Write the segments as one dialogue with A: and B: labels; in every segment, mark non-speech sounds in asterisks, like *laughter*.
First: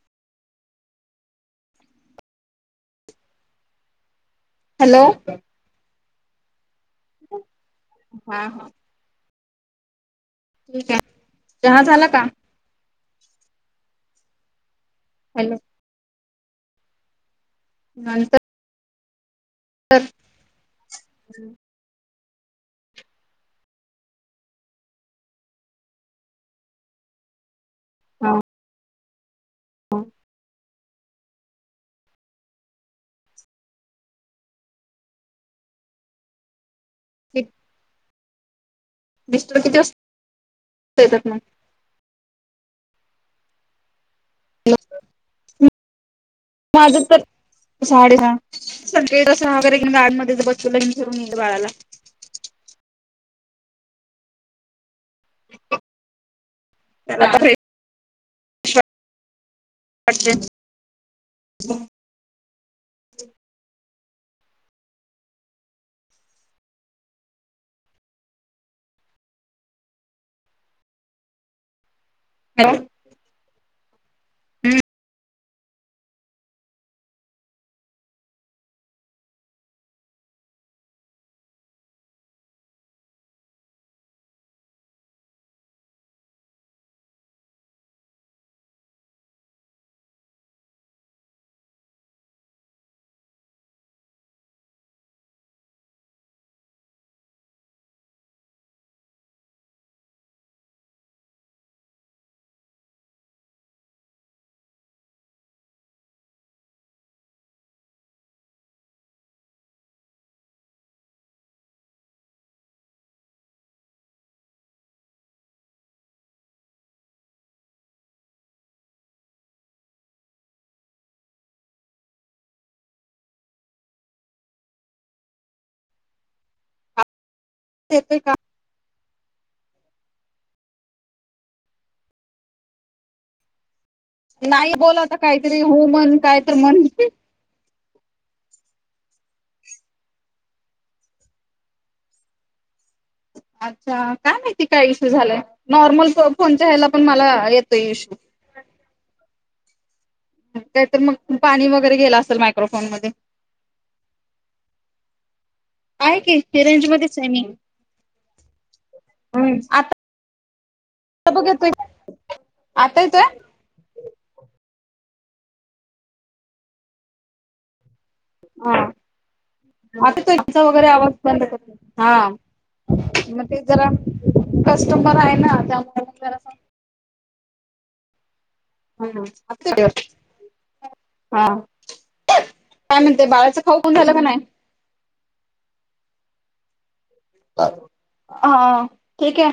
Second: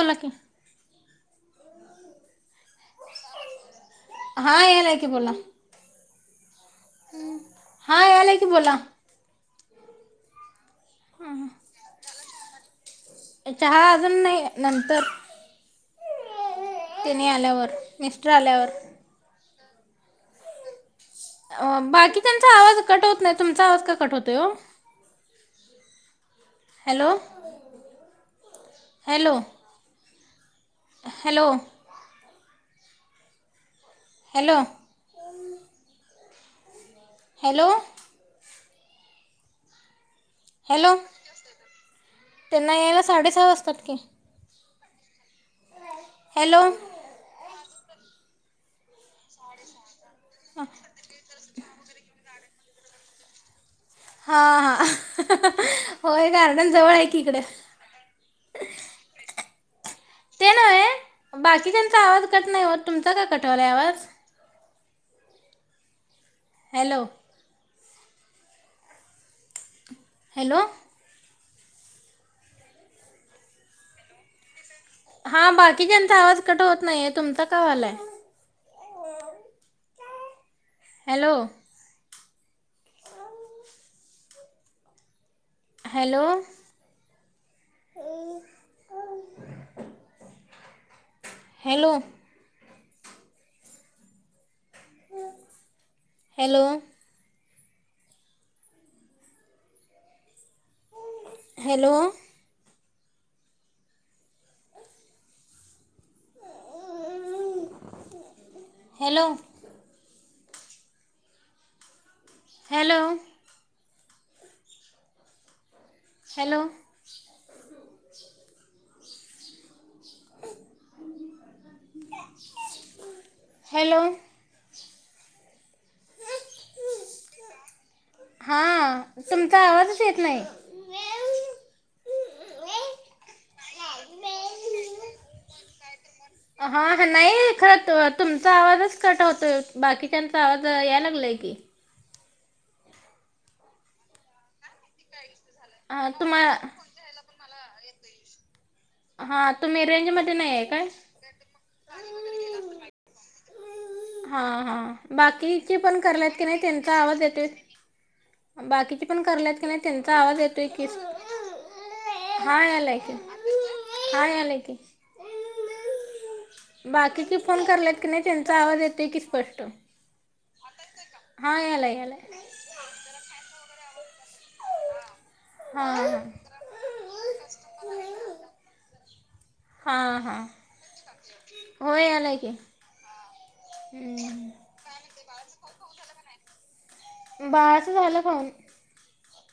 A: बोला की. हा यालाय
B: हॅलो
A: की
B: हा
A: बोला. हा यालाय की
B: हा
A: बोला.
B: ठीक आहे चहा झाला का?
A: चहा अजून नाय नंतर
B: हॅलो.
A: तेनी आल्यावर मिस्टर आल्यावर
B: तर.
A: अ बाकी त्यांचा आवाज कट होत नाई, तुमचा आवाज का कट होतोय ओ? हॅलो.
B: हो.
A: हॅलो.
B: ह.
A: हॅलो. हॅलो. हॅलो.
B: मिस्टर किती वास
A: हॅलो त्यांना यायला साडे सहा वासतात की.
B: Low *unintelligible*
A: hello.
B: अजून तर साडेसहा सकाळी सहा वगैरे घेऊन गार्डनमध्येच बसून फिरून येईल बाळाला.
A: हा हा होय गार्डन जवळ आहे की
B: त्याला
A: इकड.
B: आता फ्रेश *unintelligible*
A: नये बाकीच्यांचा आवाज कट नाय होत तुमचा का कट व्हायलाय आवाज? हॅलो. हॅलो.
B: हॅलो. हम्म.
A: हा बाकीच्यांचा आवाज कट होत नाहीये तुमचा का व्हालाय? Hello. Hello hello hello hello hello hello hello hello
B: येतोय का??
A: हा तुमचा आवाजच येत नाही.
B: नाही बोला आता काहीतरी हुं म्हण काय तर म्हण
A: हा हा नाही कट होत. तुमचा आवाजच कट होतोय बाकीच्यांचा आवाज याय लागलाय की.
B: अच्छा... काय माहिती काय इशू झालाय
A: हां
B: नॉर्मल
A: तुम्हा
B: फोनच्या हेला पण मला येतोय इशू.
A: हा तुम्ही रेंजमध्ये नाहीये काय??
B: मग पाणी वगैरे गेलं असंल मायक्रोफोन मध्ये.
A: हा हा बाकीचे पण
B: आहे
A: करल्यात कणी
B: की रेंज
A: तेंचा
B: मध्येच
A: आवाज
B: आहे मी
A: येतोय. बाकीची पण करल्यात की नाही
B: आता
A: तेंचा आवाज येतोय की.
B: बघ येतोय
A: हा यालाय
B: आता
A: की,
B: येतोय
A: हा यालाय की. बाकीची फोन करल्यात की नाही त्यांचा
B: हा
A: आवाज येतोय की स्पष्ट
B: आता तेंचा वगैरे आवाज बंद
A: हा
B: कर
A: यालाय
B: हा
A: यालाय
B: मग ते जरा कस्टमर हाय ना त्यामुळ मग
A: हां
B: जरासं हम्म असुदे कि.
A: हां हां
B: हा
A: हो यालाय की
B: काय म्हणते बाळाचं खाऊ खाऊन झालं का न्हाय??
A: हम्म. बाळाचं झालं खाऊन.
B: हा ठीक आहे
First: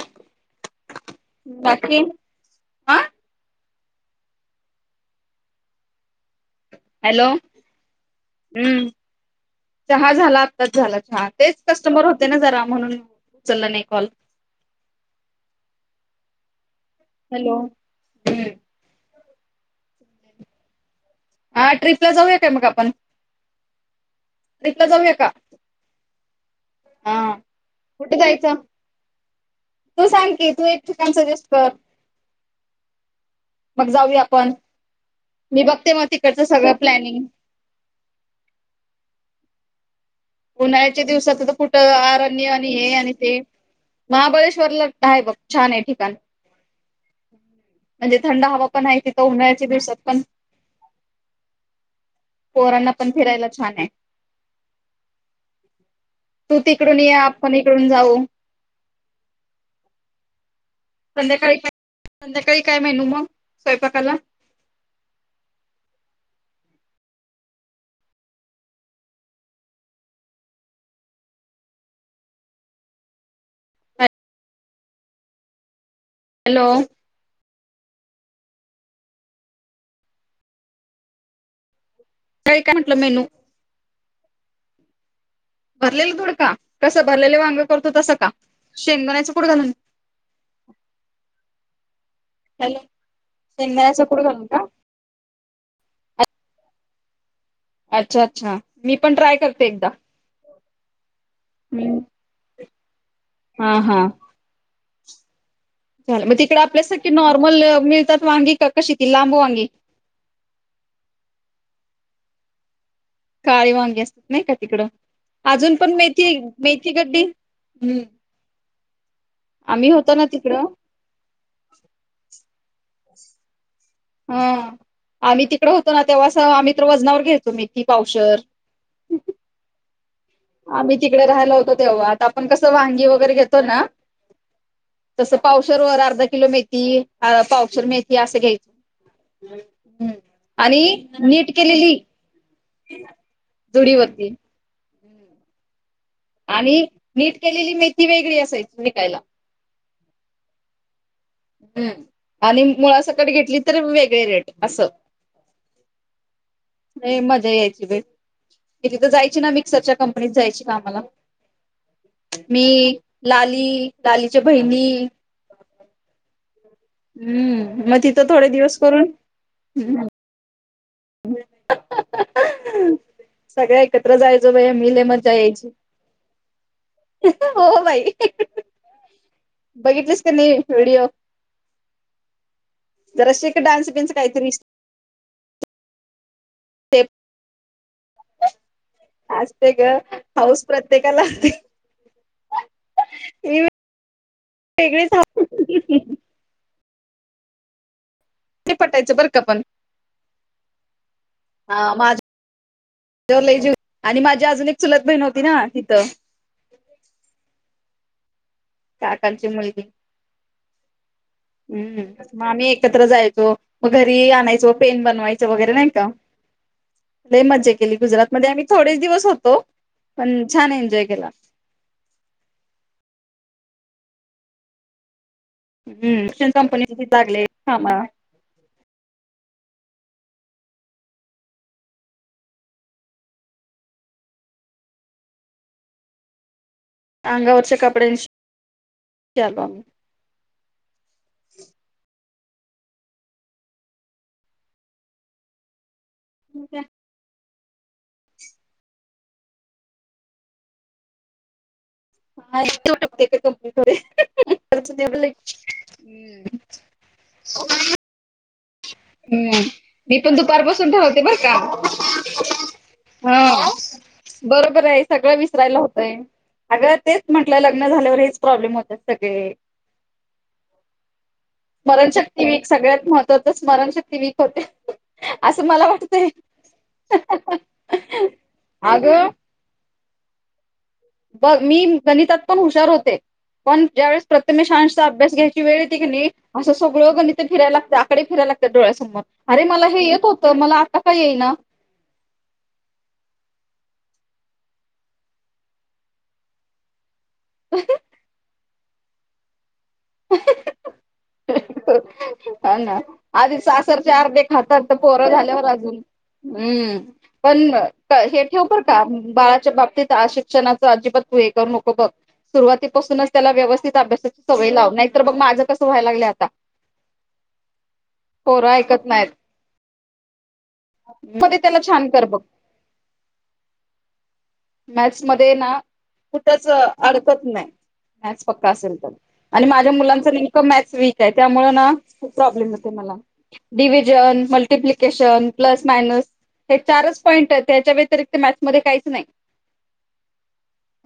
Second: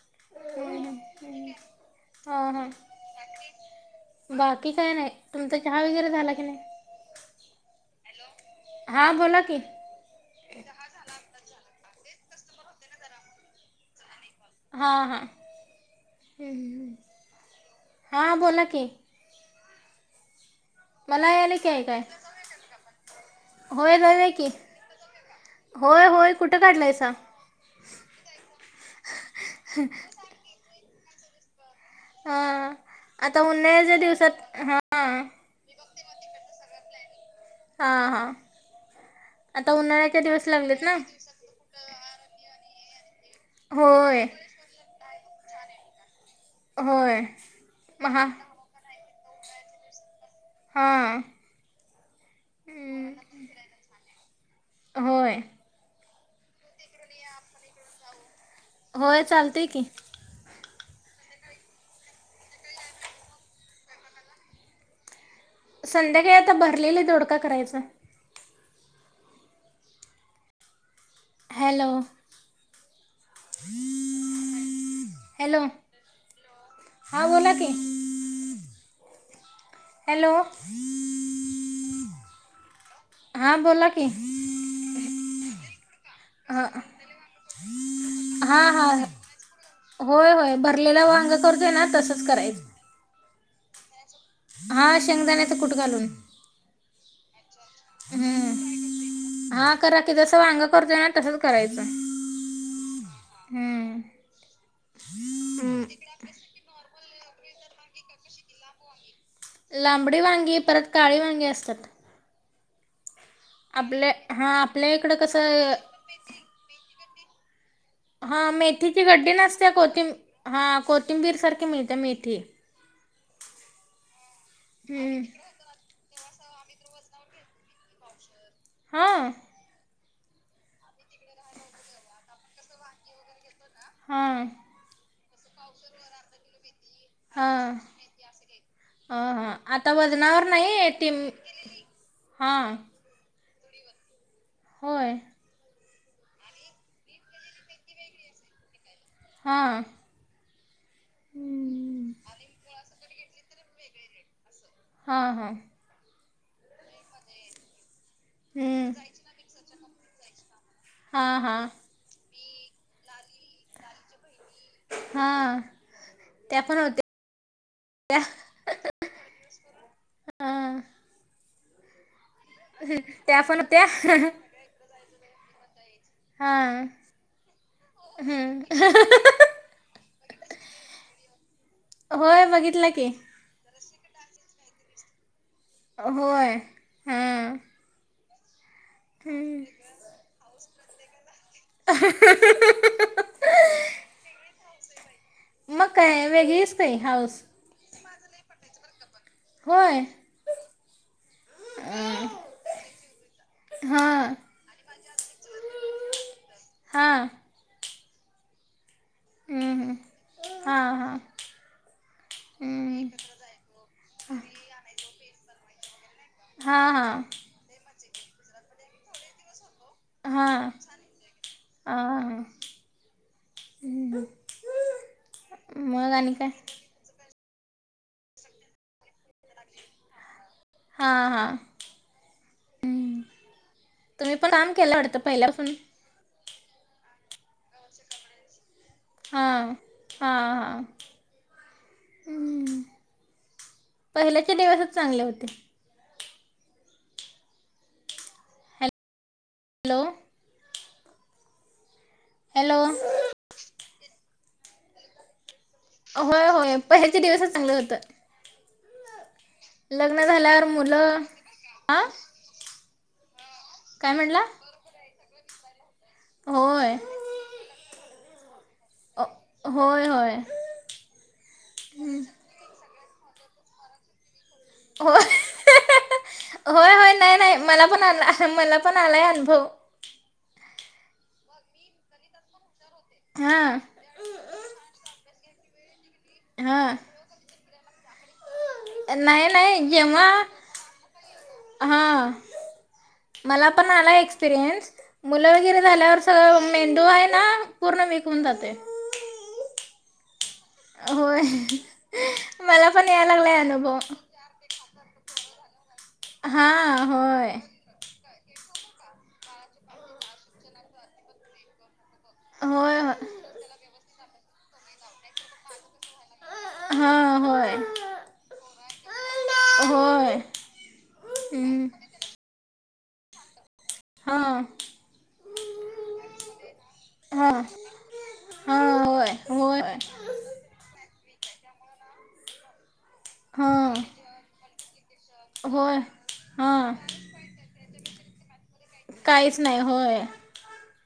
A: हम् हम् हम्...
B: बाकी
A: हा, हा बाकी बाकी काय नाही. तुमचा चहा वगैरे झाला की नाही??
B: हॅलो हम्..
A: हां बोला की
B: चहा झाला आत्ताच झाला चहा तेच कस्टमर होते ना जरा म्हणून उचलला नाही कॉल.
A: हां हा हम्म..
B: हॅलो
A: हां
B: हम्
A: बोला की मला यालय की
B: हा
A: ऐकाय.
B: ट्रिपला जाऊया काय मग आपण
A: होय जाऊया की,
B: ट्रिपला जाऊया का
A: होय होय कुठं काढलायसा??
B: कुठं जायचं?? तू सांग की तू एक ठिकाण सजेस्ट कर.
A: हा आता
B: मग
A: उन्हाळ्याच्या
B: जाऊया
A: दिवसात.
B: आपण
A: हां....
B: मी बघते मग तिकडचं सगळं प्लॅनिंग.
A: हा हा आता उन्हाळ्याचे दिवस लागलेत ना.
B: शक्यतो पुढ आरण्य आणि हे आणि ते
A: होय
B: महाबळेश्वरला हाय बघ छान आहे ठिकाण.
A: होय
B: म्हणजे
A: महा
B: थंड हवा पण हाय तिथं उन्हाळ्याच्या दिवसात पण.
A: हां.
B: पोरांना पण
A: हम्म,
B: फिरायला छान ये.
A: होय....
B: तु तिकडून ये आपण इकडून जाऊ.
A: होय चालतयं की.
B: संध्याकाळी काय संध्याकाळी काय मेनू मग स्वयंपाकाला?
A: संध्याकाळी आता भरलेला दोडका करायचा. हॅलो. हॅलो.
B: हॅलो.
A: हा बोला की. हॅलो.
B: *unintelligible* काय म्हटलं मेनू?
A: हा बोला की.
B: भरलेलं दोडका?
A: हां
B: कसं भरलेले वांग करतो तसं का?
A: हां हां
B: शेंगदाण्याचं कुट घालून.
A: होय होय, भरलेला वांग करतोय ना तसंच करायच.
B: शेंगदाण्याचे कूट घालून का?
A: हा शेंगदाण्याचं कुठं घालून.
B: अच्छा अच्छा मी पण ट्राय करते एकदा.
A: ते जस वांग करतोय ना तसंच करायचं
B: हम् हा हा.
A: हम्म
B: झाल, मग तिकडं आपल्या सारखी नॉर्मल मिळतात वांगी का कशी ती लांब वा
A: लांबडी वांगी, परत काळी वांगी असतात.
B: काळे वांगी
A: आपल्या
B: असतात नाही
A: हा
B: का तिकडं,
A: आपल्या इकडं कसं
B: आजुन पण मेथी- मेथी गड्डी
A: हा मेथीची गड्डी नसत्या,
B: आम्ही
A: कोथिंम
B: होतो ना तिकडं
A: हां को कोथींबीर सारखी मिळत्या मेथी.
B: हा,
A: हम्म
B: आम्ही तिकडे होतो ना तेव्हा अस आम्ही तर वजनावर घ्यायचो मेथी पावशेर
A: हां?
B: आम्ही तिकडे राहियला होतो तेव्हा आता आपण कसं वांगी वगैरे घेतो ना
A: हां.
B: तसं पावशेर वर अर्धा किलो मेथी, अ
A: हा
B: पावशेर मेथी असं
A: ह हा आता
B: घ्यायचं.
A: वजनावर
B: आणि
A: नाही ती
B: नीट केलेली
A: हा
B: जुडी वरती.
A: होय?
B: आणि नीट केलेली मेथी वेगळी असायची विकायला.
A: हां.
B: हम, आणि मुळा सकट घेतली तर वेगळे रेट असं.
A: हां हा.
B: लय मजा यायची बाई, मी तिथं जायची ना मिक्सरच्या कंप कंपनीत जायची कामाला
A: हां हां.
B: मी, लाली, लालीच्या बहिणी.
A: हा त्या पण होत्या?
B: हम्म, म
A: त्या
B: तिथं थोडे दिवस करून हम
A: हा त्या पण
B: सगळ्या
A: होत्या
B: एकत्र जायचो बाई आम्ही लय मजा यायची.
A: हा,
B: हो बाई
A: हम्म.
B: बघितलीस कनी व्हिडिओ,
A: होय बघितलं की
B: जरा शीक डान्स बीन्स कायतरी.
A: होय.
B: ते
A: हा हम्म
B: असते गं. हाऊस प्रत्येकाला असती.
A: *unintelligible*
B: *unintelligible* वेगळीच हाऊ
A: मग काय वेगळीच बाई, हाऊस. माझं लई
B: ते पटायचं, बर का पण. हा माझ, वर लई जीव आणि
A: हां
B: माझ्या अजून एक चुलत बहिण होती ना, तिथं.
A: हां.
B: काकांची
A: हां
B: मुलगी.
A: हां हां
B: हम्. मग आम्ही एकत्र जायचो. मग घरी आणायचो. पेन बनवायचं, वगैरे नाही का?
A: हां
B: लय मज्जा केली गुजरातमध्ये. आम्ही थोडेच दिवस होतो पण
A: हा.
B: छान एन्जॉय केला
A: आ हा, ह. हा.
B: ह्, तिथं कंपनीमध्येच लागले कामाला.
A: हा, हा. हं. तुम्ही पण काम केलं वाटतं, पहिल्यापसुन.
B: अंगावरच्या कपड्यांशी आलो
A: हा.
B: आम्ही
A: हा, हा. हम्. पहिल्याचे दिवसच चांगले होते.
B: मग काय?
A: हॅलो.
B: हा
A: हॅलो
B: तेवट कंपनीमध्ये *unintelligible*
A: होय, होय. पहिलेच दिवसच चांगलं होतं.
B: हम्म. मी
A: लग्न
B: पण
A: झाल्यावर
B: दुपारपासून
A: मुलं
B: ठरवते, बर, का.
A: हा
B: हा,
A: काय म्हणला?
B: बरोबरय. सगळं विसरायला होतय. अगं
A: होय.
B: तेच म्हटलं. लग्न झाल्यावर हेच प्रॉब्लेम होत्यात. सगळे.
A: होय होय
B: स्मरणशक्ती विक, सगळ्यात महत्त्व त्त्वाचं, तर ते स्मरणशक्ती वीक होते.
A: होय.
B: असं मला वाटतय.
A: होय होय नाही नाही मला पण
B: *unintelligible*
A: आला मला पण आलाय
B: अगं
A: अनुभव
B: बघ मी गणितात पण हुशार होते.
A: हा.
B: पण ज्यावेळेस प्रथमेश- अंशचा अभ्यास घ्यायचे वेळ येती कणी, असं
A: हा
B: सगळं गणिते फिरायला लागंते, आकडे फिरायला लागत्यात डोळ्यासमोर.
A: नाही
B: अरे! मला
A: नाही
B: हे येत होतं. मला आता का येईना?
A: हां. मला पण आला एक्सपिरियन्स. मुलं वगैरे झाल्यावर, सगळं मेंदू आहे ना, पूर्ण विक होऊन जातय.
B: *unintelligible*
A: होय.
B: *inaudible* हा,
A: मला
B: ना.
A: पण याय
B: आधी
A: लागलाय अनुभव
B: सासरचे अर्धे खातात. तर पोरं झाल्यावर अजून
A: हा
B: हम.
A: होय.
B: पण हे ठेव बर का. बाळाच्या बाबतीत आ शिक्षणाचं अजिबात तू हे करू नको बघ.
A: होय
B: सुरुवातीपासूनच त्याला व्यवस्थित अभ्यासाची सवय लाव. नाहीतर बग, माझं कसं व्हाय लागलंय आता.
A: हा, होय.
B: पोरं ऐकत नायत.
A: *inaudible* होय.
B: *unintelligible* त्याला
A: हम्म
B: छान कर बघ.
A: हा
B: मॅथ्स मध्ये ना कुठच अडकत
A: हां
B: नाही मॅथ्स पक्का असेल
A: हां
B: तर
A: होय
B: आणि
A: होय
B: माझ्या मुलांचा एक दम मॅथस वीक आहे त्यामुळ ना खूप प्रॉब्लेम येतोय मला.
A: हां
B: डिव्हिजन मल्टिप्लिकेशन प्लस
A: होय
B: मायनस हे
A: हां
B: चारच पॉईंट आहेत त्याच्या व्यतिरिक्त मॅथ्स मध्ये काहीच नाही.
A: काहीच नाही होय.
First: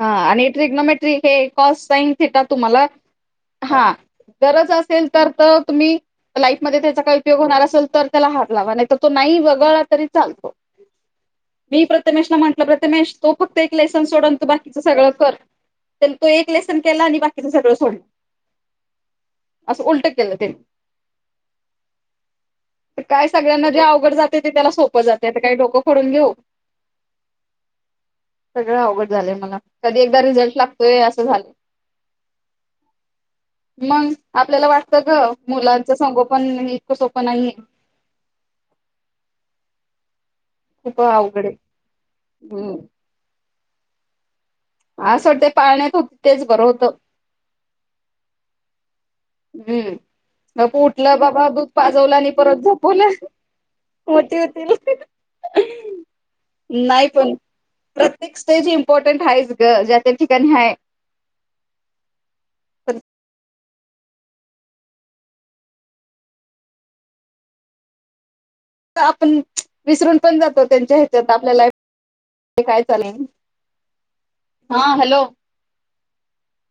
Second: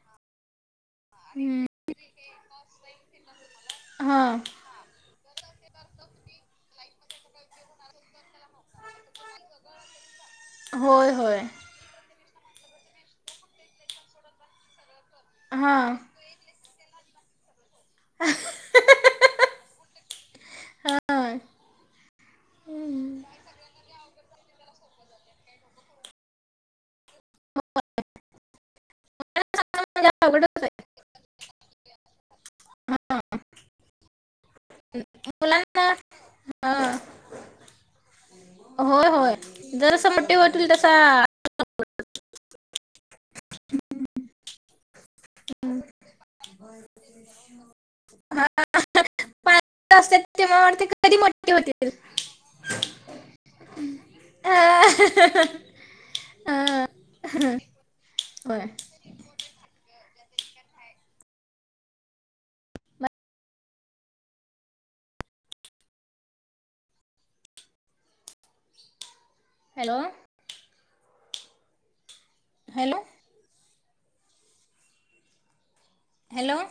B: हा आणि ट्रिग्नोमेट्रीक हे
A: हम्म
B: कॉस साईन थिटा तुम्हाला हा.
A: हा
B: गरज असेल तर तर तुम्ही लाईफमध्ये त्याचा काही उपयोग होणार असेल तर त्याला हात लावा नाहीतर तो नाही वगळला तरी चालतो.
A: होय होय.
B: मी प्रतमेशला म्हटलं प्रतमेश तो फक्त एक लेसन सोड आणि तू बाकीचं सगळं कर.
A: हा
B: त्यानं तो एक लेसन केला आणि बाकीच सगळ सोडल असं उलट केलं तेनी.
A: हां
B: काय सगळ्यांना जे अवघड जातय ते त्याला सोपं जातय आता काय डोकं फोडून घेऊ. सगळं अवघड झालंय मला कधी एकदा रिझल्ट
A: अवघडच आहे
B: लागतोय असं झालं मग आपल्याला वाटतं ग
A: मुलांना
B: मुलांचं संगोपण हे
A: हां
B: इतकं सोपं नाहीये.
A: होय होय जरस मोठी हो
B: खूप आवघड हे हम्म अस वाटतय पाळण्यात होती तेच बरं होतं.
A: हां पाळत
B: हम्
A: असतात तेव्हा
B: गप
A: वाटते कधी
B: उठलं बाबा
A: मोठे
B: दूध
A: होतील
B: पाजवल आणि परत झोपवल. मोठी होतील,
A: हां हां
B: नाही पण प्रत्येक
A: होय
B: स्टेज इम्पॉर्टंट आहेच ग ज्या त्या ठिकाणी आहे. पण आपण
A: हॅलो
B: विसरून पण जातो त्यांच्या ह्याच्यात आपल्या लाईफ काय
A: हॅलो
B: चाललय, हा हॅलो
A: हॅलो